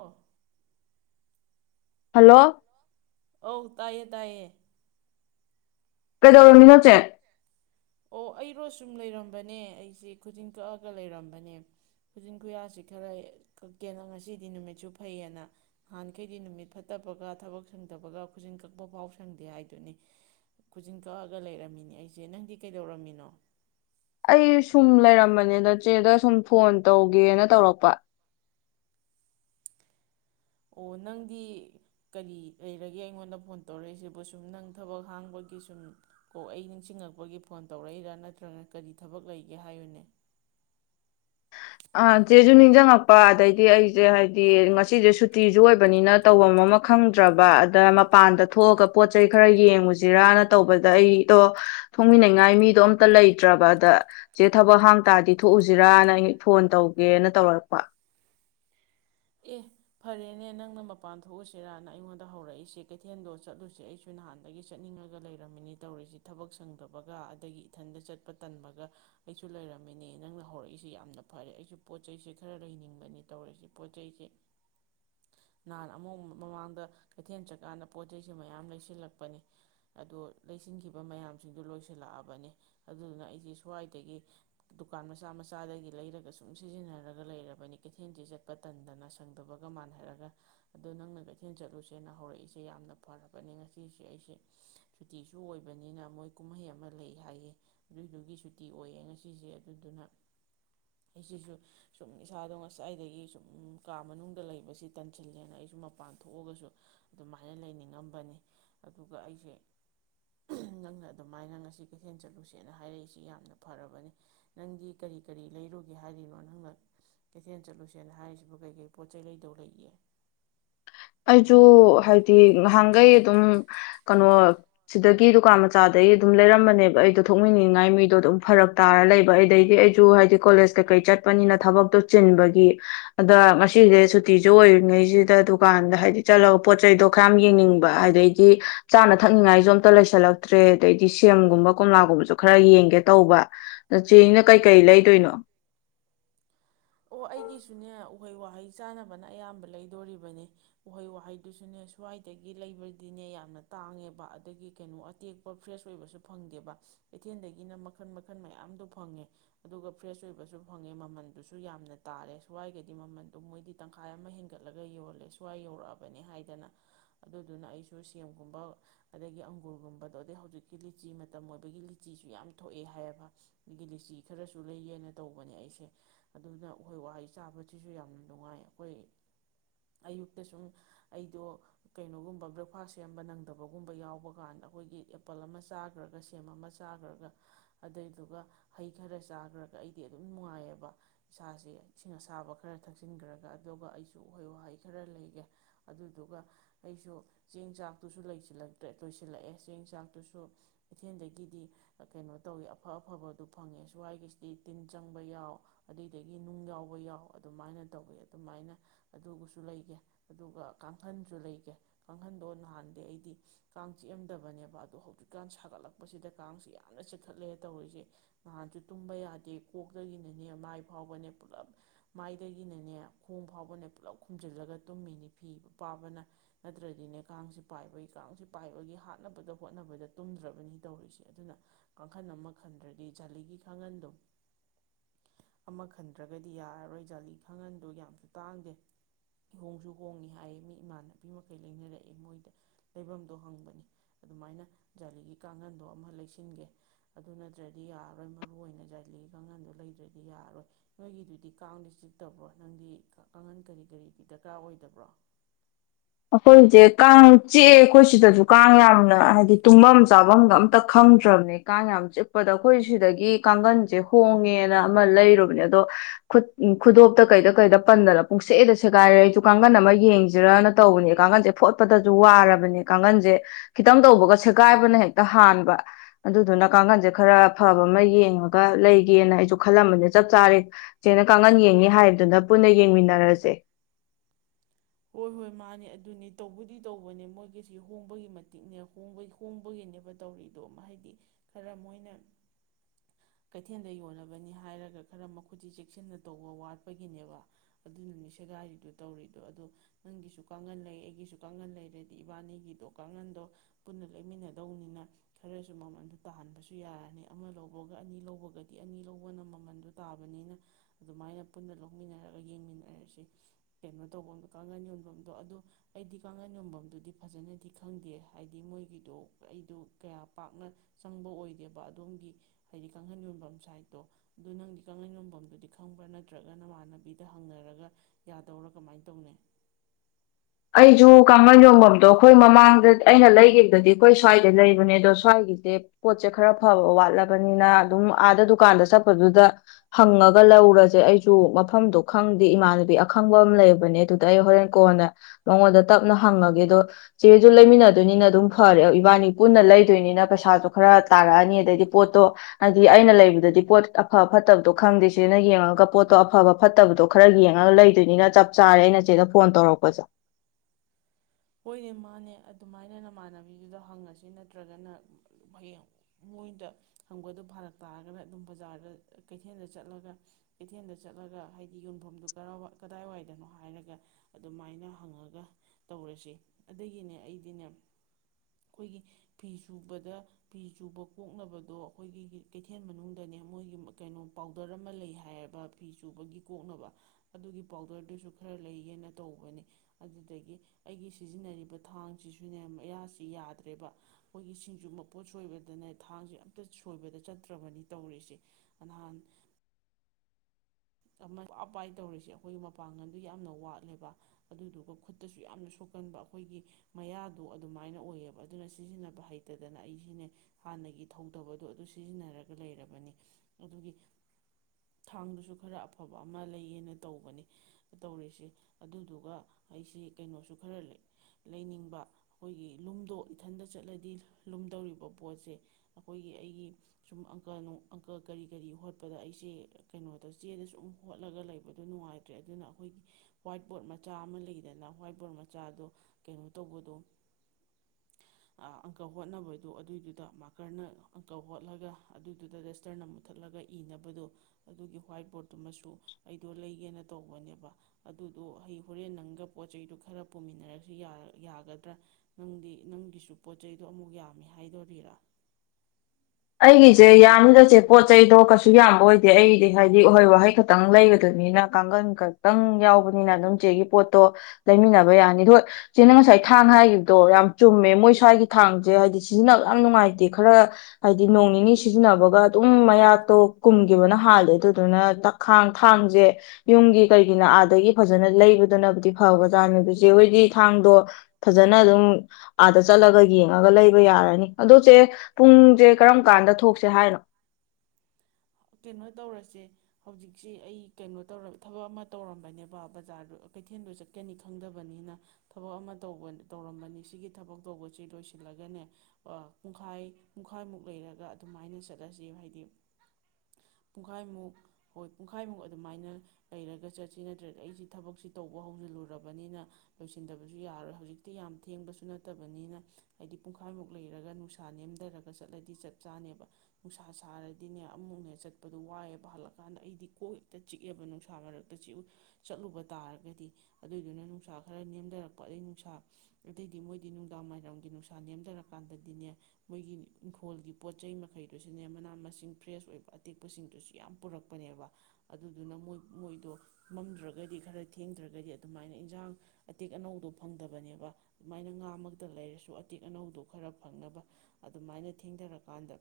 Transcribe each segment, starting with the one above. ꯑꯣ ꯍꯜꯂꯣ ꯑꯧ ꯇꯥꯏꯌꯦ ꯇꯥꯏꯌꯦ ꯀꯩꯗꯧꯔꯃꯤꯅꯣ ꯆꯦ ꯑꯣ ꯑꯩꯔꯣ ꯁꯨꯝ ꯂꯩꯔꯝꯕꯅꯦ ꯑꯩꯁꯦ ꯈꯨꯖꯤꯤꯡ ꯀꯛꯑꯒ ꯂꯩꯔꯝꯕꯅꯦ ꯈꯨꯖꯤꯟ ꯈꯨꯌꯥꯁꯤ ꯈꯔ ꯀꯛꯀꯦꯅ ꯉꯁꯤꯗꯤ ꯅꯨꯃꯤꯠꯁꯨ ꯐꯩꯌꯦꯅ ꯅꯍꯥꯟꯈꯩꯗꯤ ꯅꯨꯃꯤꯠ ꯐꯠꯇꯕꯒ ꯊꯕꯛ ꯁꯪꯗꯕꯒ ꯈꯨꯖꯤꯟ ꯀꯛꯄ ꯐꯥꯎ ꯁꯪꯗꯦ ꯍꯥꯏꯗꯨꯅꯤ ꯈꯨꯖꯤꯟ ꯀꯛꯑꯒ ꯂꯩꯔꯝꯃꯤꯅꯦ ꯑꯩꯁꯦ ꯅꯪꯗꯤ ꯀꯩꯗꯧꯔꯝꯃꯤꯅꯣ ꯑꯩ ꯁꯨꯝ ꯂꯩꯔꯝꯕꯅꯦꯗꯣ ꯆꯦꯗ ꯁꯨꯝ ꯐꯣꯟ ꯇꯧꯒꯦꯅ ꯇꯧꯔꯛꯄ ꯑꯣ ꯅꯪꯗꯤ ꯀꯔꯤ ꯂꯩꯔꯒꯦ ꯑꯩꯉꯣꯟꯗ ꯐꯣꯟ ꯇꯧꯔꯛꯏꯁꯤꯕꯨ ꯁꯨꯝ ꯅꯪ ꯊꯕꯛ ꯍꯥꯡꯕꯒꯤ ꯁꯨꯝ ꯀꯣ ꯑꯩ ꯅꯤꯡꯁꯤꯡꯉꯛꯄꯒꯤ ꯐꯣꯟ ꯇꯧꯔꯛꯏꯔꯗ ꯂꯝꯗ ꯅꯠꯇ꯭ꯔꯒꯅ ꯀꯔꯤ ꯊꯕꯛ ꯂꯩꯒꯦ ꯍꯥꯏꯌꯨꯅꯦ ꯑ ꯆꯦꯁꯨ ꯅꯤꯡꯁꯤꯡꯉꯛꯄ ꯑꯗꯩꯗꯤ ꯑꯩꯁꯦ ꯍꯥꯏꯗꯤ ꯉꯁꯤꯁꯦ ꯁꯨꯇꯤꯁꯨ ꯑꯣꯏꯕꯅꯤꯅ ꯇꯧꯐꯝ ꯑꯃ ꯈꯪꯗ꯭ꯔꯕ ꯑꯗ ꯃꯄꯥꯟꯗ ꯊꯣꯛꯑꯒ ꯄꯣꯠ ꯆꯩꯩ ꯈꯔ ꯌꯦꯡꯉꯨꯁꯤꯔꯅ ꯇꯧꯕꯗ ꯑꯩꯗꯣ ꯊꯣꯡꯃꯤꯟꯅꯉꯥꯏ ꯃꯤꯗꯣ ꯑꯝꯇ ꯂꯩꯇ꯭ꯔꯕ ꯑꯗ ꯆꯦ ꯊꯕꯛ ꯍꯥꯡ ꯇꯥꯗꯤ ꯊꯣꯛꯎꯁꯤꯔꯅ ꯑꯩ ꯐꯣꯟ ꯇꯧꯒꯦꯅ ꯇꯧꯔꯛꯄ ꯑꯦ ꯐꯔꯦꯅꯦ ꯅꯪꯅ ꯃꯄꯥꯟ ꯊꯣꯛꯎꯁꯤꯔꯅ ꯑꯩꯉꯣꯟꯗ ꯍꯧꯔꯛꯏꯁꯦ ꯀꯩꯊꯦꯜꯗꯣ ꯆꯠꯂꯨꯁꯤꯦ ꯑꯩꯁꯨ ꯅꯍꯥꯟꯗꯒꯤ ꯆꯠꯅꯤꯡꯉꯒ ꯂꯩꯔꯝꯃꯤꯅꯦ ꯇꯧꯔꯤꯁꯤ ꯊꯕꯛ ꯁꯪꯗꯕꯒ ꯑꯗꯒꯤ ꯏꯊꯟꯗ ꯆꯠꯄ ꯇꯟꯕꯒ ꯑꯩꯁꯨ ꯂꯩꯔꯝꯃꯤꯅꯦ ꯅꯪꯅ ꯍꯧꯔꯛꯏꯁꯤ ꯌꯥꯝꯅ ꯐꯔꯦ ꯑꯩꯁꯨ ꯄꯣꯠ ꯆꯩꯁꯦ ꯈꯔ ꯂꯩꯅꯤꯡꯕꯅꯤ ꯇꯧꯔꯤꯁꯤ ꯄꯣꯠ ꯆꯩꯁꯤ ꯅꯍꯥꯟ ꯑꯃꯨꯛ ꯃꯃꯥꯡꯗ ꯀꯩꯊꯦꯜ ꯆꯠꯀꯥꯟꯗ ꯄꯣꯠꯆꯩꯁꯦ ꯃꯌꯥꯝ ꯂꯩꯁꯤꯜꯂꯛꯄꯅꯤ ꯑꯣ ꯂꯩꯁꯤꯟꯈꯤꯕ ꯃꯌꯥꯝꯁꯤꯡꯗꯨ ꯂꯣꯏꯁꯤꯜꯂꯛꯑꯕꯅꯤ ꯑꯗꯨꯗꯨꯅ ꯑꯩꯁꯦ ꯁ꯭ꯋꯥꯏꯗꯒꯤ ꯗꯨꯀꯥꯟ ꯃꯆꯥ ꯃꯆꯥꯗꯒꯤ ꯂꯩꯔꯒ ꯁꯨꯝ ꯁꯤꯖꯤꯟꯅꯔꯒ ꯂꯩꯔꯕꯅꯤ ꯀꯩꯊꯦꯜꯁꯦ ꯆꯠꯄ ꯇꯟꯗꯅ ꯁꯪ ꯗꯕꯒ ꯃꯥꯟꯅꯍꯔꯒ ꯑꯗꯣ ꯅꯪꯅ ꯀꯩꯊꯦꯜ ꯆꯠꯂꯨꯁꯦꯅ ꯍꯧꯔꯛꯏꯁꯦ ꯌꯥꯝꯅ ꯐꯔꯕꯅꯦ ꯉꯁꯤꯁꯦ ꯑꯩꯁꯦ ꯁꯨꯇꯤꯁꯨ ꯑꯣꯏꯕꯅꯤꯅ ꯃꯣꯏ ꯀꯨꯝꯍꯩ ꯑꯃ ꯂꯩ ꯍꯥꯏꯌꯦ ꯑꯗꯨꯏꯗꯨꯒꯤ ꯁꯨꯇꯤ ꯑꯣꯏꯌꯦ ꯉꯁꯤꯁꯦ ꯑꯗꯨꯗꯨꯅ ꯑꯩꯁꯤꯁꯨ ꯁꯨꯝ ꯏꯁꯥꯗꯣ ꯉꯁꯥꯏꯗꯒꯤ ꯁꯨꯝ ꯀꯥ ꯃꯅꯨꯡꯗ ꯂꯩꯕꯁꯤ ꯇꯟꯁꯤꯜꯂꯦꯅ ꯑꯩꯁꯨ ꯃꯄꯥꯟ ꯊꯣꯛꯑꯒꯁꯨ ꯑꯗꯨꯃꯥꯏꯅ ꯂꯩꯅꯤꯡꯉꯝꯕꯅꯤ ꯑꯗꯨꯒ ꯑꯩꯁꯦ ꯅꯪꯅ ꯑꯗꯨꯃꯥꯏꯅ ꯉꯁꯤ ꯀꯩꯊꯦꯜ ꯆꯠꯂꯨꯁꯦꯅ ꯍꯥꯏꯔꯛꯏꯁꯤ ꯌꯥꯝꯅ ꯐꯔꯕꯅꯤ ꯅꯪꯗꯤ ꯀꯔꯤ ꯀꯔꯤ ꯂꯩꯔꯨꯒꯦ ꯍꯥꯏꯔꯤꯅꯣ ꯅꯪꯅ ꯀꯩꯊꯦꯜ ꯆꯠꯂꯨꯁꯦꯅ ꯍꯥꯏꯔꯤꯁꯤꯕꯨ ꯀꯩ ꯀꯩ ꯄꯣꯠ ꯆꯩꯩ ꯂꯩꯗꯧ ꯂꯩꯌꯦ ꯑꯩꯁꯨ ꯍꯥꯏꯗꯤ ꯉꯍꯥꯟꯒꯩ ꯑꯗꯨꯝ ꯀꯩꯅꯣ ꯁꯤꯗꯒꯤ ꯗꯨꯀꯥꯟ ꯃꯆꯥꯗꯩ ꯑꯗꯨꯝ ꯂꯩꯔꯝꯕꯅꯦꯕ ꯑꯩꯗꯣ ꯊꯣꯛꯃꯤꯟꯅꯅꯤꯡꯉꯥꯏ ꯃꯤꯗꯣ ꯑꯗꯨꯝ ꯐꯔꯛ ꯇꯥꯔ ꯂꯩꯕ ꯑꯩꯗꯩꯒꯤ ꯑꯩꯖꯨ ꯍꯥꯏꯗꯤ ꯀꯣꯂꯦꯖ ꯀꯩꯀꯩ ꯆꯠꯄꯅꯤꯅ ꯊꯕꯛꯇꯣ ꯆꯤꯟꯕꯒꯤ ꯑꯗ ꯉꯁꯤꯁꯦ ꯁꯨꯇꯤꯁꯨ ꯑꯣꯏꯔꯤꯉꯩꯁꯤꯗ ꯗꯨꯀꯥꯟꯗ ꯍꯥꯏꯗꯤ ꯆꯠꯂꯒ ꯄꯣꯠ ꯆꯩꯗꯣ ꯈꯔ ꯌꯥꯝ ꯌꯦꯡꯅꯤꯡꯕ ꯑꯗꯩꯗꯤ ꯆꯥꯅ ꯊꯛꯅꯤꯡꯉꯥꯏꯁꯨ ꯑꯝꯇ ꯂꯩꯁꯜꯂꯛꯇ꯭ꯔꯦ ꯑꯗꯩꯗꯤ ꯁꯦꯝꯒꯨꯝꯕ ꯀꯣꯝꯂꯥꯒꯨꯝꯕꯁꯨ ꯈꯔ ꯌꯦꯡꯒꯦ ꯇꯧꯕ ꯑꯗ ꯆꯦꯅ ꯀꯩꯀꯩ ꯂꯩꯗꯣꯏꯅꯣ ꯑꯣ ꯑꯩꯒꯤꯁꯨꯅꯦ ꯎꯍꯩ ꯋꯥꯍꯩ ꯆꯥꯅꯕꯅ ꯑꯌꯥꯝꯕ ꯂꯩꯗꯣꯔꯤꯕꯅꯦ ꯎꯍꯩ ꯋꯥꯍꯩꯗꯨꯁꯨꯅꯦ ꯁ꯭ꯋꯥꯏꯗꯒꯤ ꯂꯩꯕꯗꯤꯅꯦ ꯌꯥꯝꯅ ꯇꯥꯡꯉꯦꯕ ꯑꯗꯒꯤ ꯀꯩꯅꯣ ꯑꯇꯦꯛꯄ ꯐ꯭ꯔꯦꯁ ꯑꯣꯏꯕꯁꯨ ꯐꯪꯗꯦꯕ ꯀꯩꯊꯦꯜꯗꯒꯤꯅ ꯃꯈꯜ ꯃꯈꯜ ꯃꯌꯥꯝꯗꯣ ꯐꯪꯉꯦ ꯑꯗꯨꯒ ꯐ꯭ꯔꯦꯁ ꯑꯣꯏꯕꯁꯨ ꯐꯪꯉꯦ ꯃꯃꯟꯗꯨꯁꯨ ꯁꯨ ꯌꯥꯝꯅ ꯇꯥꯔꯦ ꯁ꯭ꯋꯥꯏꯒꯗꯤ ꯃꯃꯟꯗꯣ ꯃꯣꯏꯗꯤ ꯇꯪꯈꯥꯏ ꯑꯃ ꯍꯦꯟꯒꯠꯂꯒ ꯌꯣꯜꯂꯦ ꯁ꯭ꯋꯥꯏ ꯌꯧꯔꯛꯑꯕꯅꯦ ꯍꯥꯏꯗꯅ ꯑꯗꯨꯗꯨꯅ ꯑꯩꯁꯨ ꯁꯦꯝꯒꯨꯝꯕ ꯑꯗꯒꯤ ꯑꯪꯒꯨꯔꯒꯨꯝꯕꯗꯣ ꯑꯗꯩ ꯍꯧꯖꯤꯛꯀꯤ ꯂꯤꯆꯤ ꯃꯇꯝ ꯑꯣꯏꯕꯒꯤ ꯂꯤꯆꯤꯁꯨ ꯌꯥꯝ ꯊꯣꯛꯑꯦ ꯍꯥꯏꯌꯦꯕ ꯑꯗꯒꯤ ꯂꯤꯆꯤ ꯈꯔꯁꯨ ꯂꯩꯒꯦꯅ ꯇꯧꯕꯅꯦ ꯑꯩꯁꯦ ꯑꯗꯨꯅ ꯎꯍꯩ ꯋꯥꯍꯩ ꯆꯥꯕꯁꯤꯁꯨ ꯌꯥꯝꯅ ꯅꯨꯡꯉꯥꯏ ꯑꯩꯈꯣꯏ ꯑꯌꯨꯛꯇ ꯁꯨꯝ ꯑꯩꯗꯣ ꯀꯩꯅꯣꯒꯨꯝꯕ ꯕ꯭ꯔꯦꯛꯐꯥꯁ ꯁꯦꯝꯕ ꯅꯪꯗꯕꯒꯨꯝꯕ ꯌꯥꯎꯕ ꯀꯥꯟꯗ ꯑꯩꯈꯣꯏꯒꯤ ꯑꯦꯄꯜ ꯑꯃ ꯆꯥꯈ꯭ꯔꯒ ꯁꯦꯝ ꯑꯃ ꯆꯥꯈ꯭ꯔꯒ ꯑꯗꯨꯗꯩꯗꯨꯒ ꯍꯩ ꯈꯔ ꯆꯥꯈ꯭ꯔꯒ ꯑꯩꯗꯤ ꯑꯗꯨꯝ ꯅꯨꯡꯉꯥꯏꯌꯦꯕ ꯏꯁꯥꯁꯦ ꯏꯁꯤꯡ ꯑꯁꯥꯕ ꯈꯔ ꯊꯛꯆꯤꯟꯈ꯭ꯔꯒ ꯑꯗꯨꯒ ꯑꯩꯁꯨ ꯎꯍꯩ ꯋꯥꯍꯩ ꯈꯔ ꯂꯩꯒꯦ ꯑꯗꯨꯗꯨꯒ ꯑꯩꯁꯨ ꯆꯦꯡ ꯆꯥꯛꯇꯨꯁꯨ ꯂꯩꯁꯤꯜꯂꯛꯇꯔꯦ ꯂꯣꯏꯁꯤꯜꯂꯛꯑꯦ ꯆꯦꯡ ꯆꯥꯛꯇꯨꯁꯨ ꯀꯩꯊꯦꯜꯗꯒꯤꯗꯤ ꯀꯩꯅꯣ ꯇꯧꯋꯤ ꯑꯐ ꯑꯐꯕꯗꯨ ꯐꯪꯉꯦ ꯁ꯭ꯋꯥꯏꯒꯤꯁꯤꯗꯤ ꯇꯤꯟ ꯆꯪꯕ ꯌꯥꯎ ꯑꯗꯨꯏꯗꯒꯤ ꯅꯨꯡ ꯌꯥꯎꯕ ꯌꯥꯎ ꯑꯗꯨꯃꯥꯏꯅ ꯇꯧꯋꯤ ꯑꯗꯨꯃꯥꯏꯅ ꯑꯗꯨꯁꯨ ꯂꯩꯒꯦ ꯑꯗꯨꯒ ꯀꯥꯡꯈꯟꯁꯨ ꯂꯩꯒꯦ ꯀꯥꯡꯈꯟꯗꯣ ꯅꯍꯥꯟꯗꯤ ꯑꯩꯗꯤ ꯀꯥꯡ ꯆꯤꯛ ꯑꯝꯗꯕꯅꯦꯕ ꯑꯗꯣ ꯍꯧꯖꯤꯛꯀꯥꯟ ꯁꯥꯒꯠꯂꯛꯄꯁꯤꯗ ꯀꯥꯡꯁꯤ ꯌꯥꯝꯅ ꯆꯤꯈꯠꯂꯦ ꯇꯧꯔꯤꯁꯦ ꯅꯍꯥꯟꯁꯨ ꯇꯨꯝꯕ ꯌꯥꯗꯦ ꯀꯣꯛꯇꯒꯤꯅꯅꯦ ꯃꯥꯏ ꯐꯥꯎꯕꯅꯦ ꯄꯨꯜꯂꯞ ꯃꯥꯏꯗꯒꯤꯅꯅꯦ ꯈꯣꯡ ꯐꯥꯎꯕꯅꯦ ꯄꯨꯜꯂꯞ ꯈꯨꯝꯖꯤꯜꯂꯒ ꯇꯨꯝꯃꯤꯅꯦ ꯐꯤ ꯑꯄꯥꯕꯅ ꯅꯠꯇ꯭ꯔꯗꯤꯅꯦ ꯀꯥꯡꯁꯦ ꯄꯥꯏꯕꯒꯤ ꯀꯥꯡꯁꯦ ꯄꯥꯏꯕꯒꯤ ꯍꯥꯠꯅꯕꯗ ꯍꯣꯠꯅꯕꯗ ꯇꯨꯝꯗ꯭ꯔꯕꯅꯤ ꯇꯧꯔꯤꯁꯦ ꯑꯗꯨꯅ ꯀꯥꯡꯈꯜ ꯑꯃ ꯈꯟꯗ꯭ꯔꯗꯤ ꯖꯥꯂꯤꯒꯤ ꯀꯥꯡꯈꯟꯗꯣ ꯑꯃ ꯈꯟꯗ꯭ꯔꯒꯗꯤ ꯌꯥꯔꯔꯣꯏ ꯖꯥꯂꯤꯒꯤ ꯀꯥꯡꯒꯟꯗꯣ ꯌꯥꯝꯁꯨ ꯇꯥꯡꯗꯦ ꯍꯣꯡꯁꯨ ꯍꯣꯡꯉꯤ ꯍꯥꯏꯌꯦ ꯃꯤ ꯏꯃꯥꯟꯅꯕꯤ ꯃꯈꯩ ꯂꯩꯅꯔꯛꯑꯦ ꯃꯣꯏꯗ ꯂꯩꯐꯝꯗꯣ ꯍꯪꯕꯅꯤ ꯑꯗꯨꯃꯥꯏꯅ ꯖꯥꯂꯤꯒꯤ ꯀꯥꯡꯈꯟꯗꯣ ꯑꯃ ꯂꯩꯁꯤꯟꯒꯦ ꯑꯗꯨ ꯅꯠꯇ꯭ꯔꯗꯤ ꯌꯥꯔꯔꯣꯏ ꯃꯔꯨ ꯑꯣꯏꯅ ꯖꯥꯂꯤꯒꯤ ꯀꯥꯡꯈꯟꯗꯣ ꯂꯩꯗ꯭ꯔꯗꯤ ꯌꯥꯔꯣꯏ ꯑꯔꯣꯏ ꯅꯣꯏꯒꯤꯗꯨꯗꯤ ꯀꯥꯡꯗꯤ ꯆꯤꯛꯇꯕ꯭ꯔꯣ ꯅꯪꯗꯤ ꯀꯥꯡꯈꯟ ꯀꯔꯤ ꯀꯔꯤꯗꯤ ꯗꯔꯀꯥꯔ ꯑꯣꯏꯗꯕ꯭ꯔꯣ ꯑꯩꯈꯣꯏꯖꯦ ꯀꯥꯡ ꯆꯤꯛꯑꯦ ꯑꯩꯈꯣꯏ ꯁꯤꯗꯁꯨ ꯀꯥꯡ ꯌꯥꯝꯅ ꯍꯥꯏꯗꯤ ꯇꯨꯡꯐꯝ ꯆꯥꯐꯝꯗ ꯑꯝꯇ ꯈꯪꯗ꯭ꯔꯕꯅꯦ ꯀꯥꯡ ꯌꯥꯝ ꯆꯤꯛꯄꯗ ꯑꯩꯈꯣꯏ ꯁꯤꯗꯒꯤ ꯀꯥꯡꯒꯟꯁꯦ ꯍꯣꯡꯉꯦꯅ ꯑꯃ ꯂꯩꯔꯨꯕꯅꯦ ꯑꯗꯣ ꯈꯨꯠ ꯈꯨꯗꯣꯞꯇ ꯀꯩꯗ ꯀꯩꯗ ꯄꯟꯗꯅ ꯄꯨꯡꯁꯦꯗ ꯁꯦꯒꯥꯏꯔꯦ ꯑꯩꯁꯨ ꯀꯥꯡꯒꯟ ꯑꯃ ꯌꯦꯡꯖꯤꯔꯅ ꯇꯧꯕꯅꯦ ꯀꯥꯡꯒꯜꯖꯦ ꯐꯣꯠꯄꯗꯁꯨ ꯋꯥꯔꯕꯅꯦ ꯀꯥꯡꯒꯟꯖꯦ ꯈꯤꯇꯪ ꯇꯧꯕꯒ ꯁꯦꯒꯥꯏꯕꯅ ꯍꯦꯛꯇ ꯍꯥꯟꯕ ꯑꯗꯨꯗꯨꯅ ꯀꯥꯡꯒꯟꯖꯦ ꯈꯔ ꯐꯕ ꯑꯃ ꯌꯦꯡꯉꯒ ꯂꯩꯒꯦꯅ ꯑꯩꯁꯨ ꯈꯜꯂꯝꯕꯅꯦ ꯆꯞ ꯆꯥꯔꯦ ꯁꯦꯡꯅ ꯀꯥꯡꯒꯟ ꯌꯦꯡꯅꯤ ꯍꯥꯏꯕꯗꯨꯅ ꯄꯨꯟꯅ ꯌꯦꯡꯃꯤꯟꯅꯔꯖꯦ ꯍꯣꯏ ꯍꯣꯏ ꯃꯥꯅꯦ ꯑꯗꯨꯅꯤ ꯇꯧꯕꯨꯗꯤ ꯇꯧꯕꯅꯦ ꯃꯣꯏꯒꯤꯁꯤ ꯍꯣꯡꯕꯒꯤ ꯃꯇꯤꯛꯅꯦꯕ ꯍꯣꯡꯕꯒꯤꯅꯦꯕ ꯇꯧꯔꯤꯗꯣ ꯍꯥꯏꯗꯤ ꯈꯔ ꯃꯣꯏꯅ ꯀꯩꯊꯦꯜꯗ ꯌꯣꯜꯂꯕꯅꯤ ꯍꯥꯏꯔꯒ ꯈꯔ ꯃꯈꯨꯠꯁꯤ ꯆꯦꯛꯁꯤꯟꯅ ꯇꯧꯕ ꯋꯥꯠꯄꯒꯤꯅꯦꯕ ꯑꯗꯨꯅꯅꯤ ꯁꯦꯒꯥꯏꯔꯤꯗꯨ ꯇꯧꯔꯤꯗꯣ ꯑꯗꯨꯗꯣ ꯅꯪꯒꯤꯁꯨ ꯀꯥꯡꯈꯟ ꯂꯩ ꯑꯩꯒꯤꯁꯨ ꯀꯥꯡꯈꯟ ꯂꯩꯔꯗꯤ ꯏꯕꯥꯅꯤꯒꯤꯗꯣ ꯀꯥꯡꯒꯟꯗꯣ ꯄꯨꯟꯅ ꯂꯩꯃꯤꯟꯅꯗꯧꯅꯤꯅ ꯈꯔꯁꯨ ꯃꯃꯜꯗꯣ ꯇꯥꯍꯟꯕꯁꯨ ꯌꯥꯔꯅꯤ ꯑꯃ ꯂꯧꯕꯒ ꯑꯅꯤ ꯂꯧꯕꯒꯗꯤ ꯑꯅꯤ ꯂꯧꯕꯅ ꯃꯃꯜꯗꯨ ꯇꯥꯕꯅꯤꯅ ꯑꯗꯨꯃꯥꯏꯅ ꯄꯨꯟꯅ ꯂꯧꯃꯤꯟꯅꯔꯒ ꯌꯦꯡꯃꯤꯟꯅꯔꯁꯤ ꯀꯩꯅꯣ ꯇꯧꯕ ꯀꯥꯡꯒꯟ ꯌꯣꯟꯕꯝꯗꯣ ꯑꯗꯨ ꯑꯩꯗꯤ ꯀꯥꯡꯒꯟ ꯌꯣꯟꯕꯝꯗꯨꯗꯤ ꯐꯖꯅꯗꯤ ꯈꯪꯗꯦ ꯍꯥꯏꯗꯤ ꯃꯣꯏꯒꯤꯗꯣ ꯑꯩꯗꯣ ꯀꯌꯥ ꯄꯥꯛꯅ ꯆꯪꯕ ꯑꯣꯏꯗꯦꯕ ꯑꯗꯣꯝꯒꯤ ꯍꯥꯏꯗꯤ ꯀꯥꯡꯒꯟ ꯌꯣꯟꯕꯝ ꯁꯥꯏꯠꯇꯣ ꯑꯗꯨ ꯅꯪꯗꯤ ꯀꯥꯡꯒꯟ ꯌꯣꯟꯐꯝꯗꯨꯗꯤ ꯈꯪꯕ꯭ꯔꯥ ꯅꯠꯇ꯭ꯔꯒ ꯅꯃꯥꯟꯅꯕꯤꯗ ꯍꯪꯅꯔꯒ ꯌꯥꯗꯧꯔꯥ ꯀꯃꯥꯏꯅ ꯇꯧꯅꯩ ꯑꯩꯖ ꯀꯥꯡꯒꯟ ꯌꯣꯡꯐꯝꯗꯣ ꯑꯩꯈꯣꯏ ꯃꯃꯥꯡꯗ ꯑꯩꯅ ꯂꯩꯒꯤꯕꯗꯗꯤ ꯑꯩꯈꯣꯏ ꯁ꯭ꯋꯥꯏꯗ ꯂꯩꯕꯅꯦ ꯑꯗꯣ ꯁ꯭ꯋꯥꯏꯒꯤꯁꯦ ꯄꯣꯠꯁꯦ ꯈꯔ ꯐꯕ ꯋꯥꯠꯂꯕꯅꯤꯅ ꯑꯗꯨꯝ ꯑꯥꯗ ꯗꯨꯀꯥꯟꯗ ꯆꯠꯄꯗꯨꯗ ꯍꯪꯉꯒ ꯂꯧꯔꯖꯦ ꯑꯩꯁꯨ ꯃꯐꯝꯗꯣ ꯈꯪꯗꯦ ꯏꯃꯥꯟꯅꯕꯤ ꯑꯈꯪꯕ ꯑꯃ ꯂꯩꯕꯅꯦ ꯑꯗꯨꯗ ꯑꯩ ꯍꯣꯔꯦꯟ ꯀꯣꯟꯅ ꯃꯉꯣꯟꯗ ꯇꯞꯅ ꯍꯪꯉꯒꯦ ꯑꯗꯣ ꯆꯦꯁꯨ ꯂꯩꯃꯤꯟꯅꯗꯣꯏꯅꯤꯅ ꯑꯗꯨꯝ ꯐꯔꯦ ꯏꯕꯥꯅꯤ ꯄꯨꯟꯅ ꯂꯩꯗꯣꯏꯅꯤꯅ ꯄꯩꯁꯥꯁꯨ ꯈꯔ ꯇꯥꯔꯛꯑꯅꯤ ꯑꯗꯩꯗꯤ ꯄꯣꯠꯇꯣ ꯍꯥꯏꯗꯤ ꯑꯩꯅ ꯂꯩꯕꯗꯗꯤ ꯄꯣꯠ ꯑꯐ ꯐꯠꯇꯕꯗꯣ ꯈꯪꯗꯦ ꯆꯦꯅ ꯌꯦꯡꯉꯒ ꯄꯣꯠꯇꯣ ꯑꯐꯕ ꯐꯠꯇꯕꯗꯣ ꯈꯔ ꯌꯦꯡꯉꯒ ꯂꯩꯗꯣꯏꯅꯤꯅ ꯆꯞ ꯆꯥꯔꯦ ꯑꯩꯅ ꯆꯦꯗ ꯐꯣꯟ ꯇꯧꯔꯛꯄꯁꯦ ꯍꯣꯏꯅꯦ ꯃꯥꯅꯦ ꯑꯗꯨꯃꯥꯏꯅ ꯅꯃꯥꯟꯅꯕꯤꯗꯨꯗ ꯍꯪꯉꯁꯤ ꯅꯠꯇ꯭ꯔꯒꯅ ꯍꯌꯦꯡ ꯃꯣꯏꯗ ꯍꯪꯕꯗꯨ ꯐꯥꯔꯛ ꯇꯥꯔꯒꯅ ꯑꯗꯨꯝ ꯕꯖꯥꯔꯗ ꯀꯩꯊꯦꯜꯗ ꯆꯠꯂꯒ ꯀꯩꯊꯦꯜꯗ ꯆꯠꯂꯒ ꯍꯥꯏꯗꯤ ꯌꯣꯟꯐꯝꯗꯨ ꯀꯗꯥꯏꯋꯥꯏꯗꯅꯣ ꯍꯥꯏꯔꯒ ꯑꯗꯨꯃꯥꯏꯅ ꯍꯪꯉꯒ ꯇꯧꯔꯁꯤ ꯑꯗꯨꯒꯤꯅꯦ ꯑꯩꯗꯤꯅꯦ ꯑꯩꯈꯣꯏꯒꯤ ꯐꯤ ꯁꯨꯕꯗ ꯐꯤ ꯆꯨꯕ ꯀꯣꯛꯅꯕꯗꯣ ꯑꯩꯈꯣꯏꯒꯤ ꯀꯩꯊꯦꯜ ꯃꯅꯨꯡꯗꯅꯦ ꯃꯣꯏꯒꯤ ꯀꯩꯅꯣ ꯄꯥꯎꯗꯔ ꯑꯃ ꯂꯩ ꯍꯥꯏꯌꯦꯕ ꯐꯤ ꯆꯨꯕꯒꯤ ꯀꯣꯛꯅꯕ ꯑꯗꯨꯒꯤ ꯄꯥꯎꯗꯔꯗꯨꯁꯨ ꯈꯔ ꯂꯩꯒꯦꯅ ꯇꯧꯕꯅꯦ ꯑꯗꯨꯗꯒꯤ ꯑꯩꯒꯤ ꯁꯤꯖꯤꯟꯅꯔꯤꯕ ꯊꯥꯡꯁꯤꯁꯨꯅꯦ ꯃꯌꯥꯁꯤ ꯌꯥꯗ꯭ꯔꯦꯕ ꯑꯩꯈꯣꯏꯒꯤ ꯁꯤꯡꯖꯨ ꯃꯄꯣꯠ ꯁꯣꯏꯕꯗꯅꯦ ꯊꯥꯡꯁꯦ ꯑꯝꯇ ꯁꯣꯏꯕꯗ ꯆꯠꯇ꯭ꯔꯕꯅꯤ ꯇꯧꯔꯤꯁꯦ ꯅꯍꯥꯟ ꯑ ꯄꯥꯏ ꯇꯧꯔꯤꯁꯦ ꯑꯩꯈꯣꯏꯒꯤ ꯃꯄꯥꯡꯒꯜꯗꯨ ꯌꯥꯝꯅ ꯋꯥꯠꯂꯦꯕ ꯑꯗꯨꯗꯨꯒ ꯈꯨꯠꯇꯁꯨ ꯌꯥꯝꯅ ꯁꯣꯛꯀꯟꯕ ꯑꯩꯈꯣꯏꯒꯤ ꯃꯌꯥꯗꯣ ꯑꯗꯨꯃꯥꯏꯅ ꯑꯣꯏꯌꯦꯕ ꯑꯗꯨꯅ ꯁꯤꯖꯤꯟꯅꯕ ꯍꯩꯇꯗꯅ ꯑꯩꯁꯤꯅꯦ ꯍꯥꯟꯅꯒꯤ ꯊꯧꯗꯕꯗꯣ ꯑꯗꯨ ꯁꯤꯖꯤꯟꯅꯔꯒ ꯂꯩꯔꯕꯅꯤ ꯑꯗꯨꯒꯤ ꯊꯥꯡꯗꯨꯁꯨ ꯈꯔ ꯑꯐꯕ ꯑꯃ ꯂꯩꯒꯦꯅ ꯇꯧꯕꯅꯤ ꯇꯧꯔꯤꯁꯦ ꯑꯗꯨꯗꯨꯒ ꯑꯩꯁꯦ ꯀꯩꯅꯣꯁꯨ ꯈꯔ ꯂꯩꯅꯤꯡꯕ ꯑꯩꯈꯣꯏꯒꯤ ꯂꯨꯝꯗꯣ ꯏꯊꯟꯗ ꯆꯠꯂꯗꯤ ꯂꯨꯝꯗꯧꯔꯤꯕ ꯄꯣꯠꯁꯦ ꯑꯩꯈꯣꯏꯒꯤ ꯑꯩꯒꯤ ꯁꯨꯝ ꯑꯪꯀ ꯑꯪꯀ ꯀꯔꯤ ꯀꯔꯤ ꯍꯣꯠꯄꯗ ꯑꯩꯁꯦ ꯀꯩꯅꯣ ꯑꯗꯣ ꯆꯦꯗ ꯁꯨꯝ ꯍꯣꯠꯂꯒ ꯂꯩꯕꯗꯣ ꯅꯨꯡꯉꯥꯏꯇ꯭ꯔꯦ ꯑꯗꯨꯅ ꯑꯩꯈꯣꯏꯒꯤ ꯋꯥ꯭ꯍꯏꯠ ꯕꯣꯔꯗ ꯃꯆꯥ ꯑꯃ ꯂꯩꯗꯅ ꯋꯥ꯭ꯍꯏꯠ ꯕꯣꯔꯗ ꯃꯆꯥꯗꯣ ꯀꯩꯅꯣ ꯇꯧꯕꯗꯣ ꯑꯪꯀ ꯍꯣꯠꯅꯕꯗꯣ ꯑꯗꯨꯏꯗꯨꯗ ꯃꯥꯀꯔꯅ ꯑꯪꯀ ꯍꯣꯠꯂꯒ ꯑꯗꯨꯗꯨꯗ ꯔꯦꯁꯇꯔꯅ ꯃꯨꯠꯊꯠꯂꯒ ꯏꯅꯕꯗꯣ ꯑꯗꯨꯒꯤ ꯋꯥꯏꯠ ꯕꯣꯔꯠꯇꯨꯃꯁꯨ ꯑꯩꯗꯣ ꯂꯩꯒꯦꯅ ꯇꯧꯕꯅꯦꯕ ꯑꯗꯨꯗꯣ ꯑꯩ ꯍꯣꯔꯦꯟ ꯅꯪꯒ ꯄꯣꯠ ꯆꯩꯗꯨꯣ ꯈꯔ ꯄꯨꯃꯤꯟꯅꯔꯁꯨ ꯌꯥꯒꯗ꯭ꯔꯥ ꯅꯪꯗꯤ ꯅꯪꯒꯤꯁꯨ ꯄꯣꯠ ꯆꯩꯗꯣ ꯑꯃꯨꯛ ꯌꯥꯝꯃꯤ ꯍꯥꯏꯗꯣꯔꯤꯔꯥ ꯑꯩꯒꯤꯁꯦ ꯌꯥꯅꯤꯗ ꯆꯦ ꯄꯣꯠ ꯆꯩꯗꯣ ꯀꯩꯁꯨ ꯌꯥꯝꯕ ꯑꯣꯏꯗꯦ ꯑꯩꯗꯤ ꯍꯥꯏꯗꯤ ꯎꯍꯩ ꯋꯥꯍꯩ ꯈꯛꯇꯪ ꯂꯩꯒꯗꯕꯅꯤꯅ ꯀꯥꯡꯒꯟ ꯈꯛꯇꯪ ꯌꯥꯎꯕꯅꯤꯅ ꯑꯗꯨꯝ ꯆꯦꯒꯤ ꯄꯣꯠꯇꯣ ꯂꯩꯃꯤꯟꯅꯕ ꯌꯥꯅꯤ ꯍꯣꯏ ꯆꯦꯅ ꯉꯁꯥꯏ ꯊꯥꯡ ꯍꯥꯏꯈꯤꯕꯗꯣ ꯌꯥꯝ ꯆꯨꯝꯃꯦ ꯃꯣꯏ ꯁ꯭ꯋꯥꯏꯒꯤ ꯊꯥꯡꯁꯦ ꯍꯥꯏꯗꯤ ꯁꯤꯖꯤꯟꯅꯕ ꯌꯥꯝ ꯅꯨꯡꯉꯥꯏꯇꯦ ꯈꯔ ꯍꯥꯏꯗꯤ ꯅꯣꯡ ꯅꯤꯅꯤ ꯁꯤꯖꯤꯟꯅꯕꯒ ꯑꯗꯨꯝ ꯃꯌꯥꯛꯇꯣ ꯀꯨꯝꯒꯤꯕꯅ ꯍꯥꯜꯂꯦ ꯑꯗꯨꯗꯨꯅ ꯇꯈꯥꯡ ꯊꯥꯡꯖꯦ ꯌꯨꯝꯒꯤ ꯀꯩꯒꯤꯅ ꯑꯥꯗꯒꯤ ꯐꯖꯅ ꯂꯩꯕꯗꯅꯕꯨꯗꯤ ꯐꯕꯖꯥꯠꯅꯤ ꯑꯗꯨ ꯏꯆꯦ ꯍꯣꯏꯗꯤ ꯊꯥꯡꯗꯣ ꯐꯖꯅ ꯑꯗꯨꯝ ꯑꯥꯗ ꯆꯠꯂꯒ ꯌꯦꯡꯉꯒ ꯂꯩꯕ ꯌꯥꯔꯅꯤ ꯑꯗꯨꯗꯣ ꯆꯦ ꯄꯨꯡꯖꯦ ꯀꯔꯝ ꯀꯥꯟꯗ ꯊꯣꯛꯁꯦ ꯍꯥꯏꯅꯣ ꯀꯩꯅꯣ ꯇꯧꯔꯁꯦ ꯍꯧꯖꯤꯛꯁꯤ ꯑꯩ ꯀꯩꯅꯣ ꯇꯧꯔ ꯊꯕꯛ ꯑꯃ ꯇꯧꯔꯝꯕꯅꯦꯕ ꯕꯖꯥꯔꯗ ꯀꯩꯊꯦꯜꯗ ꯆꯠꯀꯅꯤ ꯈꯪꯗꯕꯅꯤꯅ ꯊꯕꯛ ꯑꯃ ꯇꯧꯕ ꯇꯧꯔꯝꯕꯅꯤ ꯁꯤꯒꯤ ꯊꯕꯛ ꯇꯧꯕꯁꯤ ꯂꯣꯏꯁꯤꯜꯂꯒꯅꯦ ꯄꯨꯡꯈꯥꯏ ꯄꯨꯡꯈꯥꯏꯃꯨꯛ ꯂꯩꯔꯒ ꯑꯗꯨꯃꯥꯏꯅ ꯆꯠꯂꯁꯤ ꯍꯥꯏꯗꯤ ꯄꯨꯡꯈꯥꯏꯃꯨꯛ ꯍꯣꯏ ꯄꯨꯡꯈꯥꯏꯃꯨꯛ ꯑꯗꯨꯃꯥꯏꯅ ꯂꯩꯔꯒ ꯆꯠꯁꯤ ꯅꯠꯇ꯭ꯔꯗꯤ ꯑꯩꯁꯤ ꯊꯕꯛꯁꯤ ꯇꯧꯕ ꯍꯧꯖꯤꯜꯂꯨꯔꯕꯅꯤꯅ ꯂꯣꯏꯁꯤꯟꯗꯕꯁꯨ ꯌꯥꯔꯣꯏ ꯍꯧꯖꯤꯛꯇꯤ ꯌꯥꯝ ꯊꯦꯡꯕꯁꯨ ꯅꯠꯇꯕꯅꯤꯅ ꯍꯥꯏꯗꯤ ꯄꯨꯡꯈꯥꯏꯃꯨꯛ ꯂꯩꯔꯒ ꯅꯨꯡꯁꯥ ꯅꯦꯝꯊꯔꯒ ꯆꯠꯂꯗꯤ ꯆꯞ ꯆꯥꯅꯦꯕ ꯅꯨꯡꯁꯥ ꯁꯥꯔꯗꯤꯅꯦ ꯑꯃꯨꯛꯅꯦ ꯆꯠꯄꯗꯨ ꯋꯥꯏꯌꯦꯕ ꯍꯜꯂꯛꯀꯥꯟꯗ ꯑꯩꯗꯤ ꯀꯣꯛ ꯍꯦꯛꯇ ꯆꯤꯛꯑꯦꯕ ꯅꯨꯡꯁꯥ ꯃꯔꯛꯇ ꯆꯎ ꯆꯠꯂꯨꯕ ꯇꯥꯔꯒꯗꯤ ꯑꯗꯨꯏꯗꯨꯅ ꯅꯨꯡꯁꯥ ꯈꯔ ꯅꯦꯝꯗꯔꯛꯄ ꯑꯗꯩ ꯅꯨꯡꯁꯥ ꯑꯗꯩꯗꯤ ꯃꯣꯏꯗꯤ ꯅꯨꯡꯗꯥꯡ ꯋꯥꯏꯔꯝꯒꯤ ꯅꯨꯡꯁꯥ ꯅꯦꯝꯗꯔꯀꯥꯟꯗꯗꯤꯅꯦ ꯃꯣꯏꯒꯤ ꯏꯪꯈꯣꯜꯒꯤ ꯄꯣꯠ ꯆꯩ ꯃꯈꯩꯗꯨꯁꯨꯅꯦ ꯃꯅꯥ ꯃꯁꯤꯡ ꯐ꯭ꯔꯦꯁ ꯑꯣꯏꯕ ꯑꯇꯦꯛꯄꯁꯤꯡꯗꯨꯁꯨ ꯌꯥꯝ ꯄꯨꯔꯛꯄꯅꯦꯕ ꯑꯗꯨꯗꯨꯅ ꯃꯣꯏ ꯃꯣꯏꯗꯣ ꯃꯝꯗ꯭ꯔꯒꯗꯤ ꯈꯔ ꯊꯦꯡꯗ꯭ꯔꯒꯗꯤ ꯑꯗꯨꯃꯥꯏꯅ ꯏꯟꯖꯥꯡ ꯑꯇꯦꯛ ꯑꯅꯧꯗꯣ ꯐꯪꯗꯕꯅꯦꯕ ꯑꯗꯨꯃꯥꯏꯅ ꯉꯥꯃꯛꯇ ꯂꯩꯔꯁꯨ ꯑꯇꯦꯛ ꯑꯅꯧꯗꯣ ꯈꯔ ꯐꯪꯅꯕ ꯑꯗꯨꯃꯥꯏꯅ ꯊꯦꯡꯗꯔꯀꯥꯟꯗ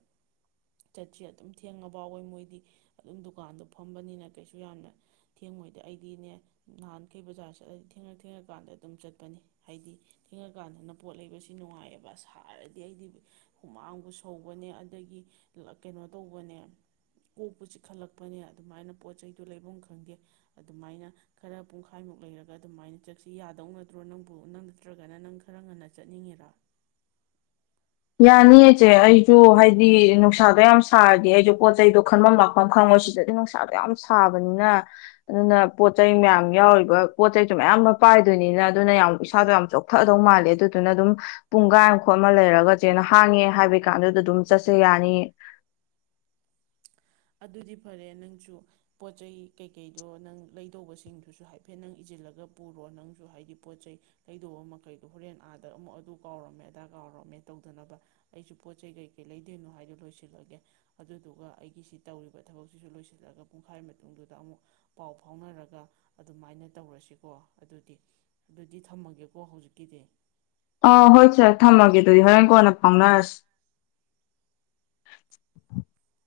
ꯆꯠꯁꯦ ꯑꯗꯨꯝ ꯊꯦꯡꯉꯐꯥꯎꯋꯦ ꯃꯣꯏꯗꯤ ꯑꯗꯨꯝ ꯗꯨꯀꯥꯟꯗꯣ ꯐꯝꯕꯅꯤꯅ ꯀꯩꯁꯨ ꯌꯥꯝꯅ ꯊꯦꯡꯉꯣꯏꯗ ꯑꯩꯗꯤꯅꯦ ꯅꯍꯥꯟꯈꯩ ꯕꯖꯥꯔ ꯆꯠꯂꯗꯤ ꯊꯦꯡꯉ ꯊꯦꯡꯉ ꯀꯥꯟꯗ ꯑꯗꯨꯝ ꯆꯠꯄꯅꯤ ꯍꯥꯏꯗꯤ ꯊꯦꯡꯉꯀꯥꯟꯗꯅ ꯄꯣꯠ ꯂꯩꯕꯁꯤ ꯅꯨꯡꯉꯥꯏꯌꯦꯕ ꯁꯥꯔꯗꯤ ꯑꯩꯗꯤ ꯍꯨꯃꯥꯡꯕꯨ ꯁꯧꯕꯅꯦ ꯑꯗꯒꯤ ꯀꯩꯅꯣ ꯇꯧꯕ ꯄꯅꯦ ꯀꯣꯛꯄꯨ ꯆꯤꯛꯈꯠꯂꯛꯄꯅꯦ ꯑꯗꯨꯃꯥꯏꯅ ꯄꯣꯠ ꯆꯩꯗꯨ ꯂꯩꯕꯝ ꯈꯪꯗꯦ ꯑꯗꯨꯃꯥꯏꯅ ꯈꯔ ꯄꯨꯡꯈꯥꯏꯃꯨꯛ ꯂꯩꯔꯒ ꯑꯗꯨꯃꯥꯏꯅ ꯆꯠꯁꯤ ꯌꯥꯗꯧꯅꯗ꯭ꯔꯣ ꯅꯪꯕꯨ ꯅꯪ ꯅꯠꯇ꯭ꯔꯒꯅ ꯅꯪ ꯈꯔ ꯉꯟꯅ ꯆꯠꯅꯤꯡꯉꯤꯔꯥ ꯌꯥꯅꯤꯌꯦ ꯏꯆꯦ ꯑꯩꯁꯨ ꯍꯥꯏꯗꯤ ꯅꯨꯡꯁꯥꯗꯣ ꯌꯥꯝ ꯁꯥꯔꯗꯤ ꯑꯩꯖꯨ ꯄꯣꯠꯆꯗꯣ ꯈꯟꯐꯝ ꯂꯥꯛꯐꯝ ꯈꯪꯉꯣꯏ ꯁꯤꯗꯗꯤ ꯅꯨꯡꯁꯥꯗꯣ ꯌꯥꯝ ꯁꯥꯕꯅꯤꯅ ꯑꯗꯨꯅ ꯄꯣꯠ ꯆꯩꯩ ꯃꯌꯥꯝ ꯌꯥꯎꯔꯤꯕ ꯄꯣꯠ ꯆꯩꯗꯣ ꯃꯌꯥꯝ ꯑꯃ ꯄꯥꯏꯗꯣꯏꯅꯤꯅ ꯑꯗꯨꯅ ꯌꯥꯝ ꯏꯁꯩꯥꯗꯣ ꯌꯥꯝ ꯆꯣꯛꯊꯗꯧ ꯃꯥꯜꯂꯦ ꯑꯗꯨꯗꯨꯅ ꯑꯗꯨꯝ ꯄꯨꯡꯒꯥꯏ ꯑꯃ ꯈꯣꯠ ꯑꯃ ꯂꯩꯔꯒ ꯆꯦꯅ ꯍꯥꯡꯉꯦ ꯍꯥꯏꯕꯩ ꯀꯥꯟꯗꯨꯗ ꯑꯗꯨꯝ ꯆꯠꯁꯦ ꯌꯥꯅꯤꯌꯦ ꯑꯗꯨꯗꯤ ꯐꯔꯦ ꯅꯪꯁꯨ ꯄꯣꯠ ꯆꯩ ꯀꯩꯀꯩꯗꯣ ꯅꯪ ꯂꯩꯗꯧꯕꯁꯤꯡꯗꯨꯁꯨ ꯍꯥꯏꯐꯦꯠ ꯅꯪ ꯏꯖꯤꯜꯂꯒ ꯄꯨꯔꯣ ꯅꯪꯁꯨ ꯍꯥꯏꯗꯤ ꯄꯣꯠ ꯆꯩꯩ ꯂꯩꯗꯧꯕ ꯃꯈꯩꯗꯣ ꯍꯣꯔꯦꯟ ꯑꯥꯗ ꯑꯃꯨꯛ ꯑꯗꯨ ꯀꯥꯎꯔꯝꯃꯦ ꯑꯗꯥ ꯀꯥꯎꯔꯝꯃꯦ ꯇꯧꯗꯅꯕ ꯑꯩꯁꯨ ꯄꯣꯠ ꯆꯩ ꯀꯩꯀꯩ ꯂꯩꯗꯣꯏꯅꯣ ꯍꯥꯏꯗꯣ ꯂꯣꯏꯁꯤꯜꯂꯒꯦ ꯑꯗꯨꯗꯨꯒ ꯑꯩꯒꯤꯁꯨ ꯇꯧꯔꯤꯕ ꯊꯕꯛꯁꯤꯁꯨ ꯂꯣꯏꯁꯤꯜꯂꯒ ꯄꯨꯡꯈꯥꯏ ꯃꯇꯨꯡꯗꯨꯗ ꯑꯃꯨꯛ ꯄꯥꯎ ꯐꯥꯎꯅꯔꯒ ꯑꯗꯨꯃꯥꯏꯅ ꯇꯧꯔꯁꯤꯀꯣ ꯑꯗꯨꯗꯤ ꯑꯗꯨꯗꯤ ꯊꯝꯃꯒꯦꯀꯣ ꯍꯧꯖꯤꯛꯀꯤꯗꯤ ꯑꯥ ꯍꯣꯏ ꯁꯔ ꯊꯝꯃꯒꯦ ꯑꯗꯨꯗꯤ ꯍꯣꯔꯦꯟ ꯀꯣꯟꯅ ꯐꯥꯎꯅꯔꯁꯤ [inaudible]